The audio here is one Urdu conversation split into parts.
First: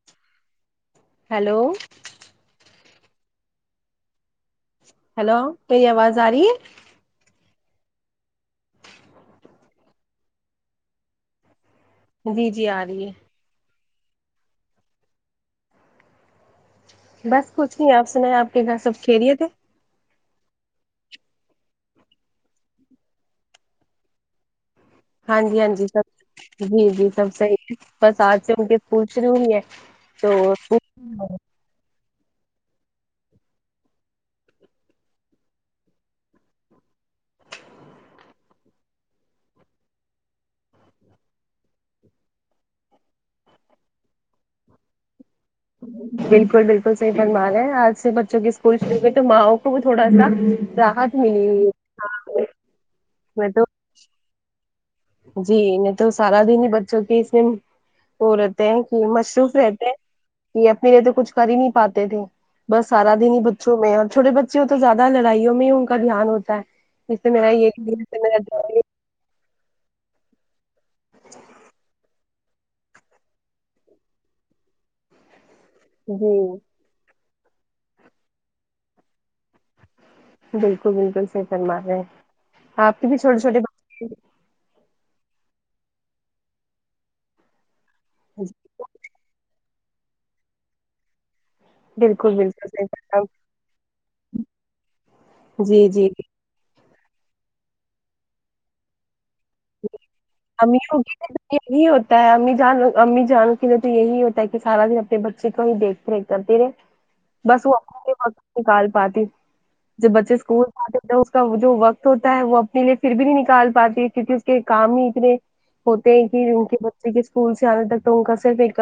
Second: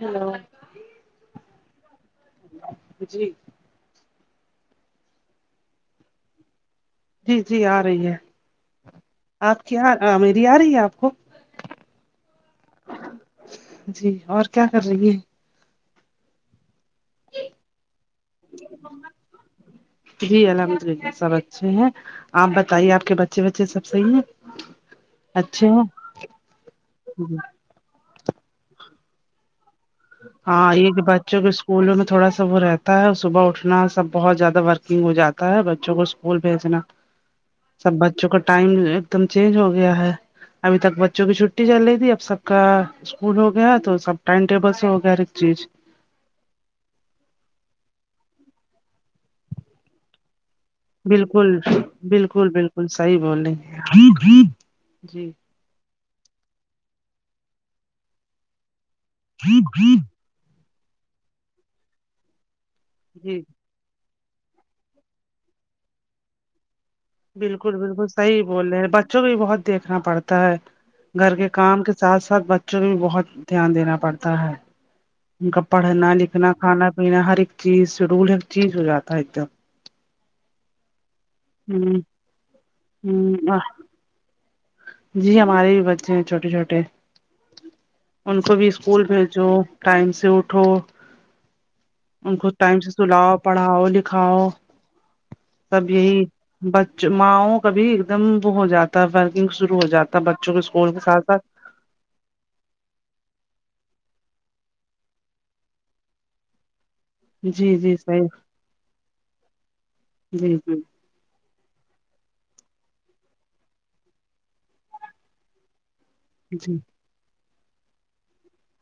ہلو ہیلو جی ہیلو میری آواز آ رہی ہے جی جی آ رہی ہے آپ کی ہاں میری آرہی ہے آپ کو جی جی آ رہی ہے جی اور کیا کر رہی ہے بس کچھ نہیں آپ سنایں آپ کے گھر سب خیریت ہے جی الحمد للہ سب اچھے ہیں آپ بتائیے آپ کے بچے وچے سب صحیح ہیں ہاں جی اچھے ہاں جی ہیں سب جی جی سب سحیح بس آج سے ان کے اسکول شروع ہوئی ہے تو ہاں یے کی بچوں کے اسکولوں میں تھوڑا سا وہ رہتا ہے اور صبح اٹھنا سب بہت زیادہ ورکنگ ہو جاتا ہے بچوں کو اسکول بھیجنا سب بچوں کا ٹائم ایک دم چینج ہو گیا ہے ابھی تک بچوں کی چھٹی چل رہی تھی اب سب کا اسکول ہو گیا تو سب ٹائم ٹیبل [unintelligible] چیز بالکل بالکل صحیح فرمان ہے آج سے بچوں کے اسکول شروع ہوئے تو ماؤں کو بھی تھوڑا سا راحت ملی بالکل ہوئی ہے بالکل بالکل صحیح بول میں رہے تو ہیں جی جی تو سارا دن ہی بچوں کی اس میں وہ رہتے ہیں کہ مصروف رہتے ہیں کہ اپنے لیے تو کچھ کر ہی نہیں پاتے تھے بس سارا دن ہی جی بچوں میں اور چوٹے بچے ہو تو زیادہ لڑائیوں میں ہی ان کا دھیان ہوتا ہے اس سے میرا یہ بالکل بالکل میرا صحیح بول رہے ہیں بچوں کو بھی بہت دیکھنا پڑتا ہے گھر کے کام کے ساتھ ساتھ بچوں کو بھی بہت دھیان دینا پڑتا ہے ان کا پڑھنا جی لکھنا کھانا پینا ہر ایک چیز شیڈول ہر چیز ہو جاتا ہے ایک دم بالکل بالکل سہی فر مار رہے دم ہیں آپ کے بھی چھوٹے ہ ہ چھوٹے بچے ہیں۔ جی ہمارے بھی بچے ہیں چھوٹے چھوٹے ان کو بھی اسکول بھیجو ٹائم سے اٹھو بالکل ان کو بالکل ٹائم صحیح سے فرما سلاؤ پڑھاؤ لکھاؤ جی سب جی یہی بچ ماں کا بھی ایک دم وہ ہو جاتا ہے ورکن شروع ہو جاتا بچوں کے اسکول کے امیوں ساتھ لیے ساتھ تو یہی ہوتا ہے امی جان امی جانوں کے لیے تو یہی ہوتا ہے کہ سارا دن اپنے بچے کو ہی دیکھ کرتی رہے بس جی وہ جی اپنے صحیح وقت نکال پاتی جب بچے جی اسکول جی جاتے اس کا جو وقت ہوتا ہے وہ اپنے لیے پھر بھی نہیں نکال پاتی ہے کیونکہ اس کے کام ہی اتنے ہوتے ہیں کہ وہ جی جن کے بچ اسکول سے آنے تک تو ان کا صرف ایک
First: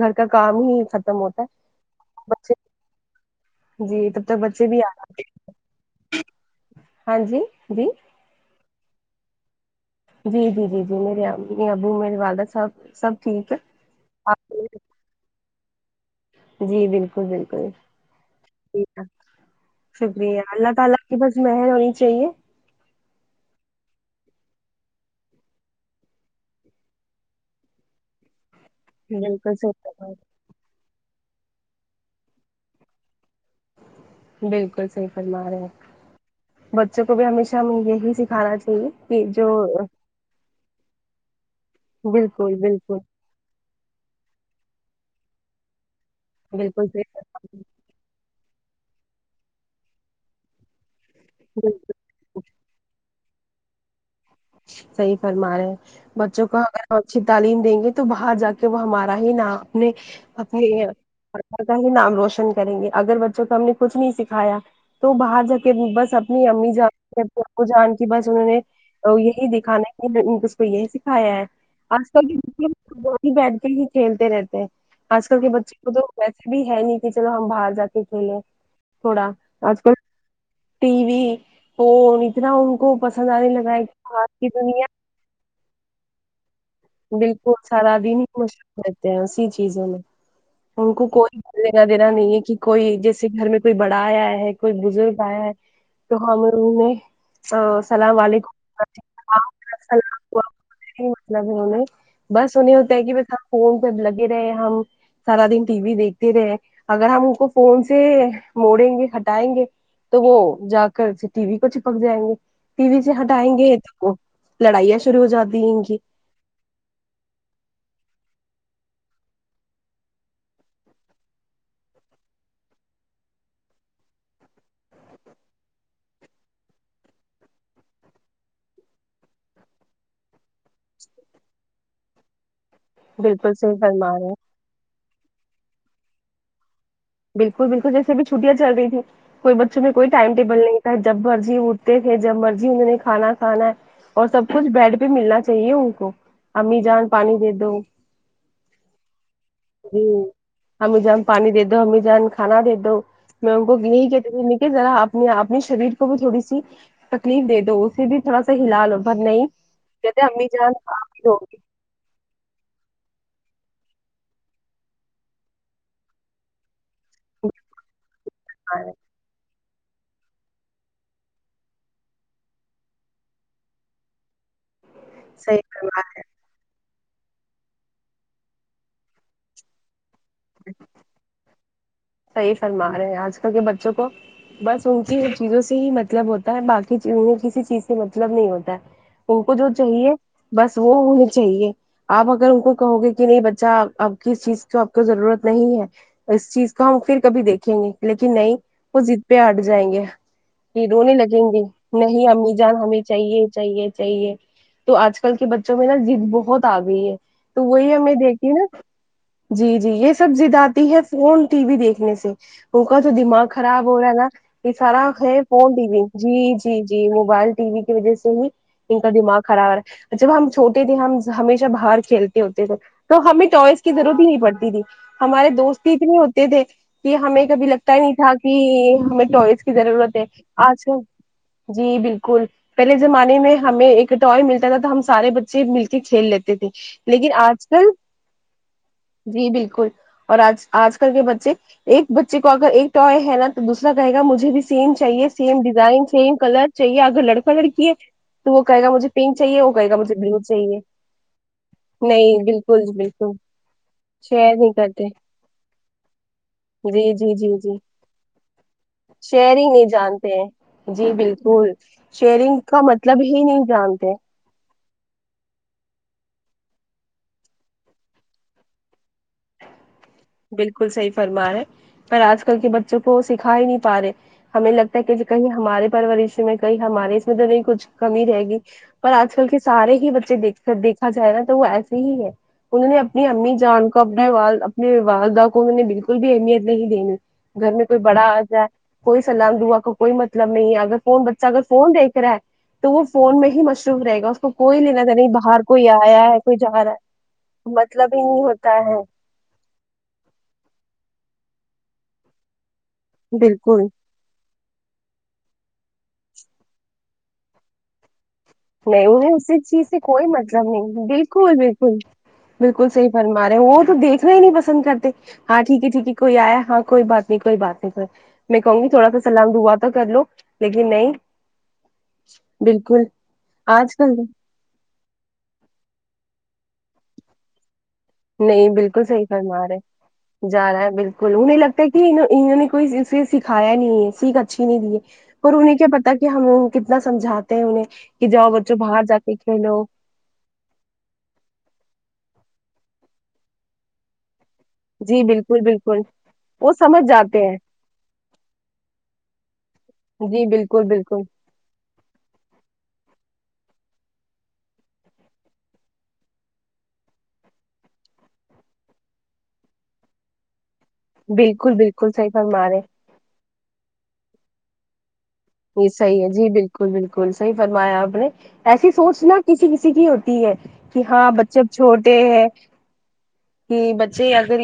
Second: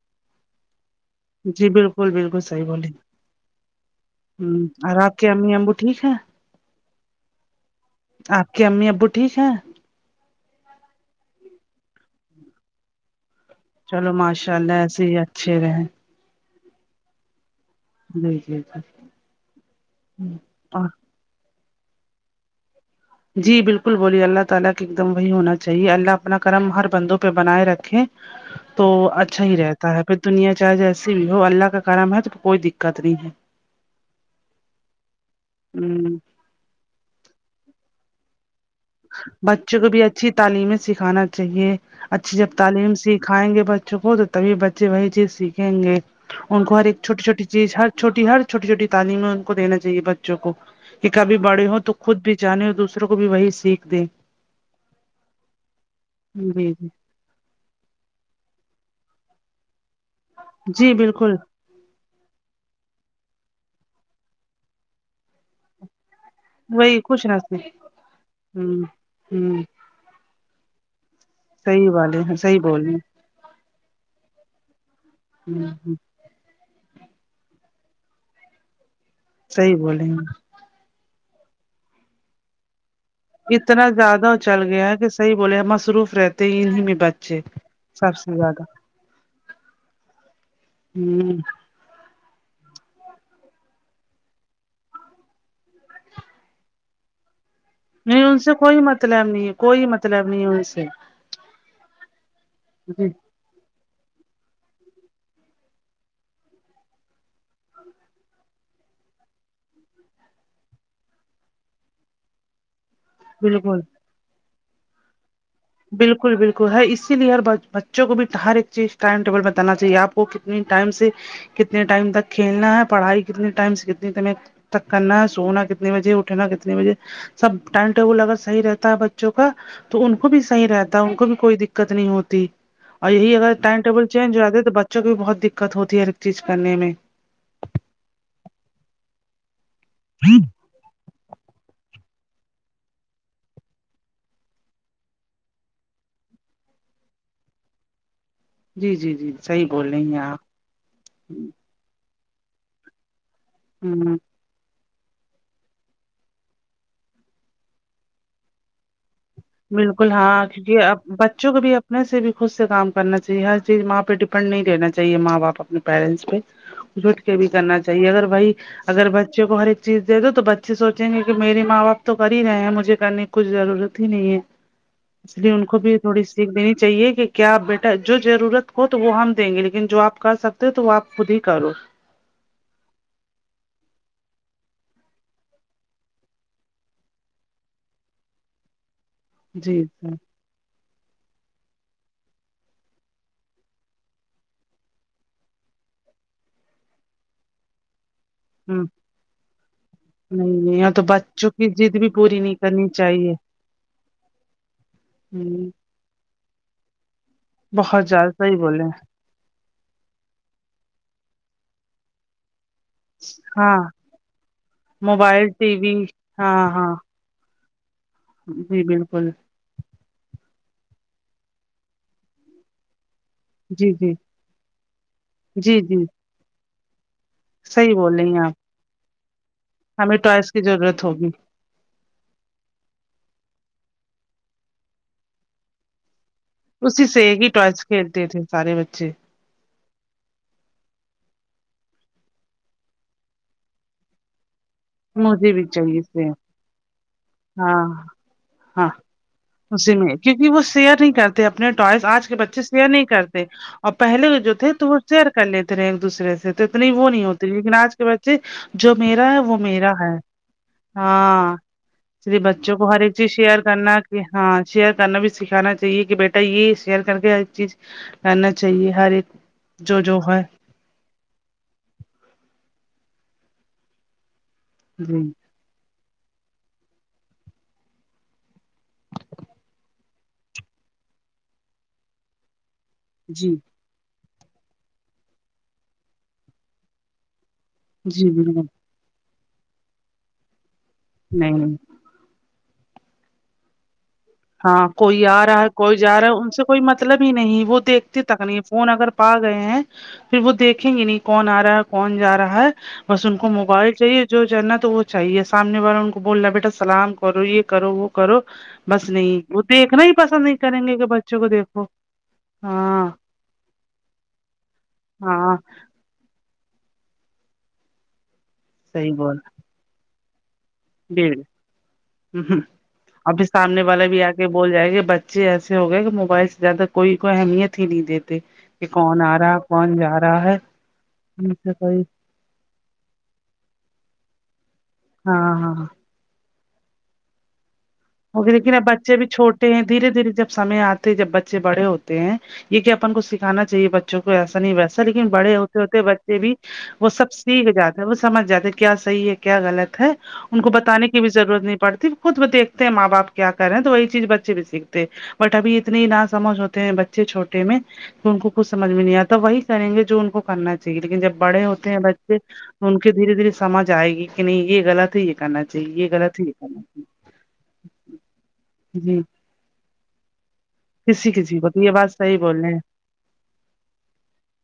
گھر کا کام ہی ختم ہوتا ہے جی بالکل بالکل بچے صحیح بولییں جی تب تک ہم بچے بھی آ اور آپ کے امی ابو ٹھیک ہے ہاں جی جی آپ کے امی ابو ٹھیک ہیں جی جی جی جی میرے ابو میرے والد سب سب ٹھیک ہے چلو آپ ماشاء اللہ ایسے ہی اچھے رہےیں جی بالکل بالکل جی جی جی شکریہ اللہ اور تعالی کی بس مہر ہونی چاہیے جی بالکل بولیے اللہ تعالی کے ایک دم وہی ہونا چاہیے اللہ اپنا کرم ہر بندوں پہ بنائے رکھیں تو اچھا بالکل ہی صحیح رہتا ہے فرما رہے پھر دنیا چاہے جیسی بھی ہو اللہ کا کرم ہے تو کوئی دکت نہیں ہے بالکل صحیح فرمارہے ہے ہ بچوں کو بھی ہمیشہ یہی سکھانا چاہیے کہ جو بچوں کو بھی اچھی تعلیمیں سکھانا چاہیے اچھی جب بالکل تعلیم بالکل سیکھ کائیںگے بچوں کو تو تبھی بچے وہی چیز سیکھیںگے ان کو ہر بالکل ایک صحیح چھوٹی چھوٹی فرما چیز ہر چھوٹی ہر چھوٹی چھوٹی تعلیمیں ان کو دینا چاہیے بچوں کو کہ کبھی بڑے ہو بالکل تو خود بھی جانے اور دوسروں کو بھی وہی سیکھ دیں صحیح فرما رہے ہیں بچوں کو جی جی اگر اچھی تعلیم دیںگے تو باہر جا کے وہ ہمارا ہی نام اپنے اپنے جی بالکل اپنا ہی نام روشن کریگے اگر بچوں کو ہم نے کچھ نہیں سکھایا تو باہر جا کےبھی بس اپنی امی جان وہی [unintelligible] کچھ نہ ہ ابو جان کی بس میں نے آ، یہی ہ دیکھانا ہے اس کو یہی سکھایا ہے صحیح آج والے کل ہیں صحیح بولے کے [inaudible] بیٹھ کے ہی کھیلتے رہتے ہیں آج کل کے بچوں کو ہ تو ویسے بھی ہے نہیں کہ چلو ہم باہر جا کے کھیلیں تھوڑا صحیح آج کل بولے ہیں۔ ٹی وی تو اتنا ان کو پسند آنے لگا ہے اتنا باہر زیادہ کی چل دنیا گیا ہے کہ صحیح بولے ہم مصروف رہتے ہیں ہی ان میں بچے بالکل سارا سب دن سے زیادہ مصروف رہتے ہیں اسی چیزوں میں ان کو کوئی ہ لینا دینا نہیں ہے کہ کوئی جیسے گھر میں کوئی بڑا آیا ہے کوئی بزرگ آیا ہے تو ہم انھیں السلام نہیں ان سے علیکم کوئی مطلب نہیں ہے کوئی مطلب نہیں ہے ان سے [unintelligible] بس انہیں ہوتا ہے جی کی کب فون پہ لگے رہے ہم سارا دن ٹی وی دیکھتے رہے اگر ہم ان کو فون سے موڑیںگے ہٹائیںگے تو وہ جا کر پھر ٹی وی کو چپک جائیںگے ٹی وی سے ہٹائیںگے بالکل تو وہ لڑائیاں شروع ہو جاتی ہے انکی بالکل بالکل ہر اسلیے ہر بچوں کو بھی ہر ایک چیز ٹائم ٹیبل بتانا چاہیے آپ کو کتنی ٹائم سے کتنے ٹائم تک کھیلنا ہے پڑھائی کتنے ٹائم سے کتنے ٹائم تک کرنا سونا کتنے بجے اٹھنا کتنے بجے سب ٹائم ٹیبل اگر صحیح رہتا ہے بچوں کا تو ان کو بھی صحیح رہتا ان کو بھی کوئی دککت نہیں ہوتی اور یہی اگر بالکل صحیح ٹائم ٹیبل فرما رہے چینج ہوا تو بچوں بچوں کو بہت دککت ہوتی ہے ہر ایک چیز کرنے میں بالکل بالکل جیسے ا بھی چھٹیاں چل رہی تھی کوئی بچوں میں کوئی ٹائم ٹیبل نہیں تھا جب مرضی اٹھ تھے جب مرضی انہوں نے کھانا کھانا ہے اور سب کچھ بیڈ پہ ملنا چاہیے ان کو امی جان پانی دے دو جی جی جی صحیح بول رہی ہیں ہمم آپ امی جان پانی دے دو امی جان کھانا دے دو میں ان کو یہی ہ کہتی [unintelligible] ذرا آپ اپنی شریر کو بھی تھوڑی سی تکلیف دے دو اسے بھی تھوڑا سا ہلالو بالکل ہاں کیونکی اب ہی لوگ بچوں کو بھی آب ویسے بھی خود سے کام کرنا چاہیے ہر چیز ماں پہ ڈپینڈ نہیں دینا چاہیے ماں باپ اپنے پییرنٹس پہ جٹ کے بھی کرنا چاہیے اگر بھائی کھا رہے ہیں اگر بچے کو ہر ایک چیز دے دو تو بچے سونچے گے کہ میرے ماں باپ تو کر ہی رہے ہیں مجھے کرنے کی کچھ ضرورت بھی نہیں ہے اس لیے ان صحیح کو فرما بھی تھوڑی سی سیکھ دینی چاہیے کہ کیا بیٹا جو ضرورت ہو تو وہ ہم دیںگے لیکن جو آپ کر سکتے ہو تو آپ خود ہی کرو صحیح فرما رہے ہیں آج کل کے بچوں کو بس ان کی ہی چیزوں سے ہی مطلب ہوتا ہے باقی کسی چیز سے مطلب نہیں ہوتا ہے ان کو جو جی چاہیے ہ بس وہ ہونی چاہیے آپ اگر ان کو کہو گے کہ نہیں بچہ اب کس چیز کو آپ کو ضرورت نہیں ہے اس چیز تو ہم پھر کبھی دیکھیں گے لیکن نہیں وہ ضد پہ ہٹ جائیں گے نہیں نہیں یہ یہاں تو رونے بچوں لگیں گے کی ضد بھی نہیں پوری امی جان کرنی ہمیں چاہیے چاہیے چاہیے تو آج کل ہ کے بچوں میں نا ضد بہت آ گئی ہے تو وہی ہم بہت نے زیادہ دیکھی صحیح نا بولے ہیں۔ جی جی یہ سب ضد آتی ہے فون ٹی وی دیکھنے سے وہکا تو دماغ ہاں خراب ہو رہا ہے نا یہ سارا خ موبائل فون ٹی وی جی ہاں جی ہاں جی وہ موبائل ٹی وی کی وجہ سے ہی جی ان کا بالکل دماغ خرابا جب ہم چھوٹے تھے ہم ہمیشہ باہر کھیلتے ہوتے تھے تو ہمیں ٹوائس کی جی جی ضرورت ہی نہیں پڑتی تھی ہمارے جی دوست ہی جی اتنے ہوتے تھے کہ ہمیں کبھی صحیح لگتا ہی نہیں بول رہی تھا ہیں کہ آپ ہمیں ٹوائس کی ضرورت ہمیں ہے ٹوائس کی آج کل ضرورت ہوگی جی بالکل پہلے زمانے میں ہمیں ایک ٹوائے ملتا تھا تو ہم سارے بچے مل کے کھیل لیتے تھے اسی سے لیکن ایک ہی آج ٹوائس کل کھیلتے تھے سارے بچے جی بالکل اور آج آج کر کے بچے ایک بچے کو اگر ایک ٹائے ہے نا تو دوسرا کہے گا مجھے بھی سیم چاہیے مجھے سیم بھی چاہیے ڈیزائن سیم کلر چاہیے اگر لڑکا ہاں لڑکی ہے تو وہ کہے ہاں گا مجھے پنک چاہیے وہ کہے اسی گا میں مجھے بلو کیونکہ وہ چاہیے شیئر نہیں کرتے اپنے ٹوائس آج کے نہیں بچے بالکل شیئر نہیں بالکل کرتے اور پہلے کے جو شیئر تھے نہیں تو وہ کرتے شیر کر لیتے رہے ایک دوسرے سے تو اتنی وہ جی نہیں جی ہوتی جی لیکن جی آج کے بچے جو میرا ہے وہ شیئرنگ نہیں میرا ہے جانتے ہیں جی ہاں بالکل اسے شیئرنگ بچوں کا کو ہر ایک مطلب چیز ہی شیئر نہیں کرنا جانتے کہ ہاں شیئر کرنا بھی سکھانا چاہیے کہ بیٹا یہ شیئر کر کے ہر چیز کرنا چاہیے ہر ایک جو جو ہے بالکل صحیح فرما ہے پر آج کل کے بچوں کو سکھا ہی نہیں پا رہے ہمیں لگتا ہے جی کہ کہیں ہمارے پرورش میں کہیں ہمارے اس میں تو نہیں کچھ کمی رہے گی پر آج کل کے سارے ہی بچے د دیکھا جائے نا تو وہ ایسے ہی ہے انہوں نے نہیں جی امی جان کو اپنے وال اپنےوالدہ کو مے نے بالکل بھی اہمیت نہیں دنی گھر میں کوئی بڑا جی آ بالکل جائے کوئی سلام دعا کا کوئی مطلب نہیں ہے اگر فون بچہ نہیں اگر نہیں فون دیکھ رہا ہے تو وہ فون میں ہی مشرور رہے گا کو ہاں لینا دینا کوئی نہیں آ رہا باہر ہے کوئی جا آیا رہا ہے ان سے کوئی جا رہا ہے مطلب ہی نہیں وہ مطلب دیکھتی ہی تک نہیں ہوتا فون ہے اگر پا گئے ہیں پھر وہ دیکھیں گے نہیں کون آ رہا ہے کون جا رہا ہے بس ان کو بالکل موبائل چاہیے جو جاننا تو وہ چاہیے سامنے والا ان کو بولنا بیٹا سلام کرو یہ کرو وہ کرو بس نہیں انہیں نہیں اسی وہ چیز سے دیکھنا ہی کوئی پسند مطلب کریں گے نہیں کہ بچوں کو بالکل دیکھو بالکل بالکل ہاں صحیح فرمارے ہیں وہ تو دیکنا ہی نہیں پسند کرتے ہاں ٹھیک ہے ٹھیک ہے کوئی آیا ہاں کوئی بات نہیں کوئی بات نہیں کوئی میں کہوں گی تھوڑا صحیح سا بولا سلام دعا تو کر لو لیکن نہیں بالکل ابھی سامنے آج والا کل بھی آگ بول جائے کہ بچے ایسے ہو گئے کہ موبائل سے زیادہ کوئی کوئی اہمیت ہی نہیں دیتے نہیں کہ بالکل کون صحیح آ رہا فرما کون جا رہے جا رہا ہے بالکل ان نہیں سے لگتا کہ کوئی انہوں نے کوئی اسے سکھایا نہیں ہے سیکھ اچھی نہیں دی ہے ہاں پر انہیں ہاں کیا پتا ت کہ ہم ان کتنا سمجھاتے ہیں انہیں کہ جاؤ ہوگےیکن بچوں اب باہر بچے جا بھی کے چھوٹے کھیلو ہیں دھیرے دھیرے جب سمے آتے جب بچے بڑے ہوتے ہیں یہ کہ اپن کو سکھانا چاہیے ب بچوں کو ایسا نہیں ویسا جی لیکن بڑے بالکل ہوتے بالکل ہوتے بچے بھی سمجھ وہ سب جاتے ہیں سیکھ جاتا ہے وہ سمجھ جاتا ہے کیا صحیح ہے کیا غلط ہے جی ان کو بالکل بتے کی بالکل بھی ضرورت نہیں پڑتی خود بھی دیکھتے ہیں ماں باپ کیا کرے ہیں تو وہی چیز بچے بھی سیکھتے بٹ ابھی اتنے نہ سمجھ ہوتے ہیں بچے چھوٹے میں تو ان کو کچھ سمجھ میں نہیں آتا وہی کریں گے جو ان کو کرنا چاہیے لیکن جب بڑے بالکل ہوتے ہیں بالکل صحیح بچے فرما رہے ہیں ان کو کہ دھیرے دھیرے سج آئے گی کہ نہیں یہ غط ہے یہ کرنا چاہی یہ غلط ہے یہ کرنا چاہیے الکل صحی فرمایا آپ نے ایسی جی سوچنا کسی کسی کی ہوتی ہے کہ کسی ہاں کسی بچے اب کو تو یہ بات چھوٹے صحیح ہیں بول رہے کہ بچے اگر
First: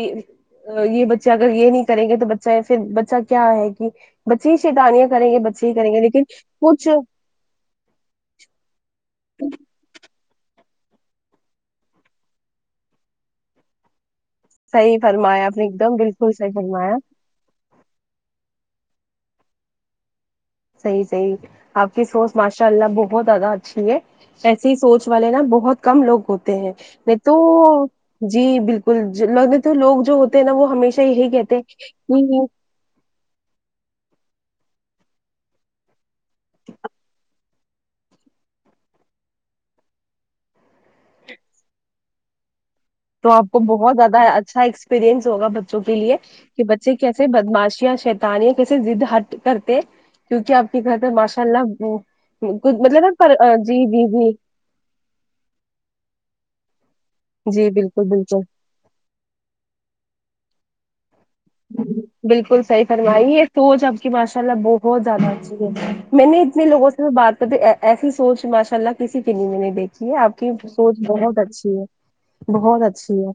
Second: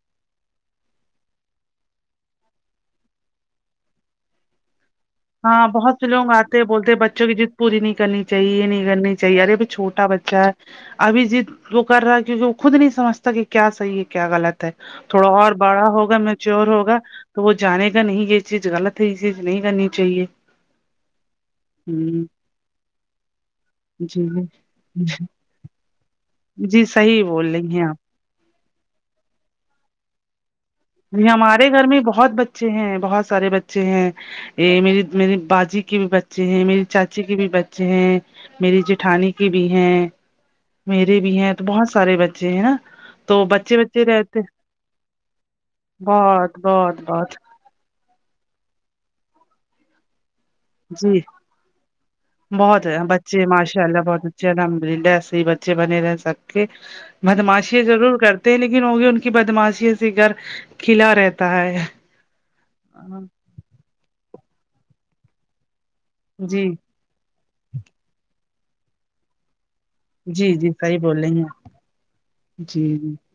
یہ بچے اگر یہ نہیں کریں گے تو بچہ پھر بچہ کیا ہے کہ بچے ہی شیتانیاں کریں گے ہاں بچے ہی کریں بہت گے سے لیکن لوگ آتے ہیں کچھ بولتے بچوں کے جیت پوری نہیں کرنی چاہیے یہ نہیں کرنی چاہیے ارے بھی چھوٹا بچا ہے ابھی جیت وہ کر رہا ہے کیونکہ وہ خود نہیں سمجتا کہ کیا صحیح ہے کیا غلط ہے صحیح تھوڑا فرمایا اور آپ نے ایک بڑا دم ہوگا بالکل صحیح میچور فرمایا ہوگا تو وہ جانے گا نہیں یہ چیز غلط ہے یہ چیز نہیں کرنی چاہیے صحیح صحیح آپ کی ہوں سوچ ماشاء اللہ بہت زیادہ اچھی ہے جی ایسے ہی سوچ والے نا بہت کم لوگ ہوتے ہیں جی نہیں صحیح تو بول رہی ہیں آپ جی بالکل لگے تو لوگ جو ہوتے ہیں نا وہ ہشہ جی ہمارے گھر میں بہت بچے ہیں بہت سارے بچے ہیں یہ میری میری باجی کے بھی بچے ہیں میری چاچی کے بھی بچے ہیں میری جیٹھانی کی بھی ہیں میرے بھی ہیں تو بہت سارے بچے ہیں نا تو آپ کو بچے بہت بچے زیادہ رہتے اچھا ایکسپییرئنس ہوگا بچوں کے لیے بہت کہ بچے بہت کیسے بہت بدماشیاں شیطانیاں کیسے زید ہٹ کرتے کیونکہ اب کہتے جی ماشاء اللہ ب بہت مطلب نا پر جی جی جی الحمدللہ سے بچے بنے رہے سب کے جی بدماشی بالکل ضرور بالکل کرتے ہیں لیکن ہوگی ان کی بدماشی سے گھرکھلا رہے بالکل صحیح فرمائی ہے تو جب کی ماشاء اللہ بہت زیادہ اچھی ہے میں نے اتنے جی لوگوں سے بات کرتی ایسی سوچ ماشاء اللہ کسی کی بھی نہیں دیکھی جی آپ کی جی سوچ صحیح بول رہی بہت ہیں اچھی ہے آپ۔ بہت جی اچھی ہے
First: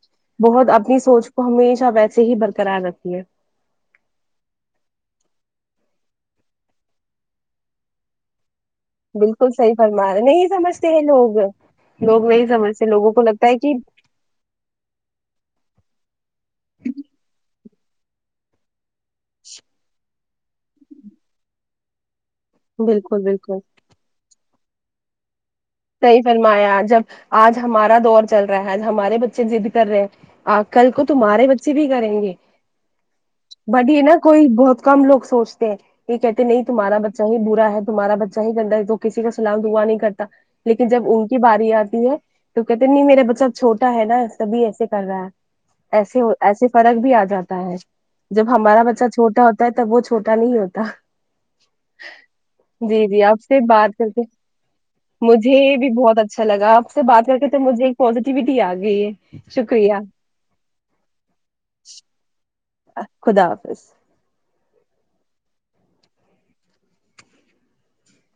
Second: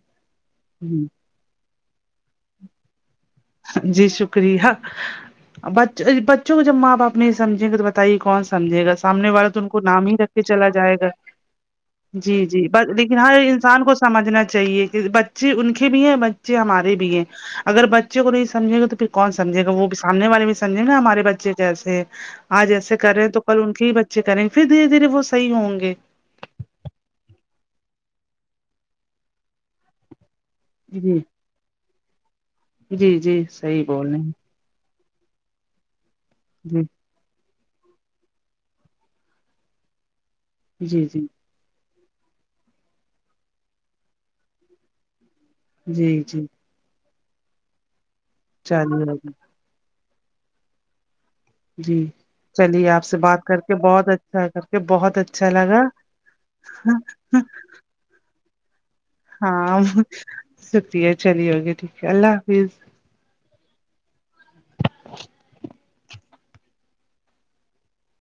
بہت آپ کی جی سوچ ہمیشہ ویسے ہی برقرار رکھئیے جی شکریہ اب بچ بچوں کو جب ماں باپ نہیں یہ سمجھینگے تو بتائیے کون سمجھے گا سامنے والا بالکل تو ان صحیح کو نام فرما ہی رہے رکھ کے نہیں چلا سمجھتے جائے ہیں گا لوگ لوگ جی نہیں جی سمجھتے بس لوگوں لیکن کو ہر لگتا ہے کہ انسان کو سمجھنا چاہیے کہ بچے ان کے بھی ہیں بچے ہمارے بھی ہیں اگر بچے کو نہیں سمجھے گا تو پھر کون سمجھے گا وہ سامنے والے بھی سمجھے نا ہمارے بچے جیسے آج ایسے کر بالکل رہے ہیں تو بالکل کل ان کے ہی بچے کریں گے پھر دھیرے دھیرے وہ صحیح ہوں گے صحیح فرمایا جب آج ہمارا دور چل رہا ہے آج ہمارے بچے ضد کر رہے ہیں آ کل کو جی تمہارے بچے بھی کریں گے جی جی صحیح بٹ یہ بول نا رہے ہیں کوئی بہت کم لوگ سوچتے ہیں یہ کہتے نہیں تمہارا جی بچہ ہی برا ہے تمہارا بچہ گندا ہے تو کسی کا سلام دعا نہیں کرتا لیکن جب جی جی ان کی باری آتی ہے تو کہتے نہیں میرا بچہ چھوٹا ہے نا تب بھی ایسے کر رہا ہے ایسے جی جی ہوتا ایسے فرق بھی آ جاتا ہے جب ہمارا بچہ چلیے چھوٹا ہوتا ہے تب وہ چھوٹا نہیں ہوتا جی چلیے آپ سے بات کر کے بہت اچھا کر کے بہت اچھا مجھے لگا بھی بہت اچھا لگا آپ سے بات کر کے تو مجھے ایک پزیٹیوٹی آ گئی ہے ہاں شکریہ شکریہ چلئیے اوکے ٹھیک ہے اللہ حافظ خدا حافظ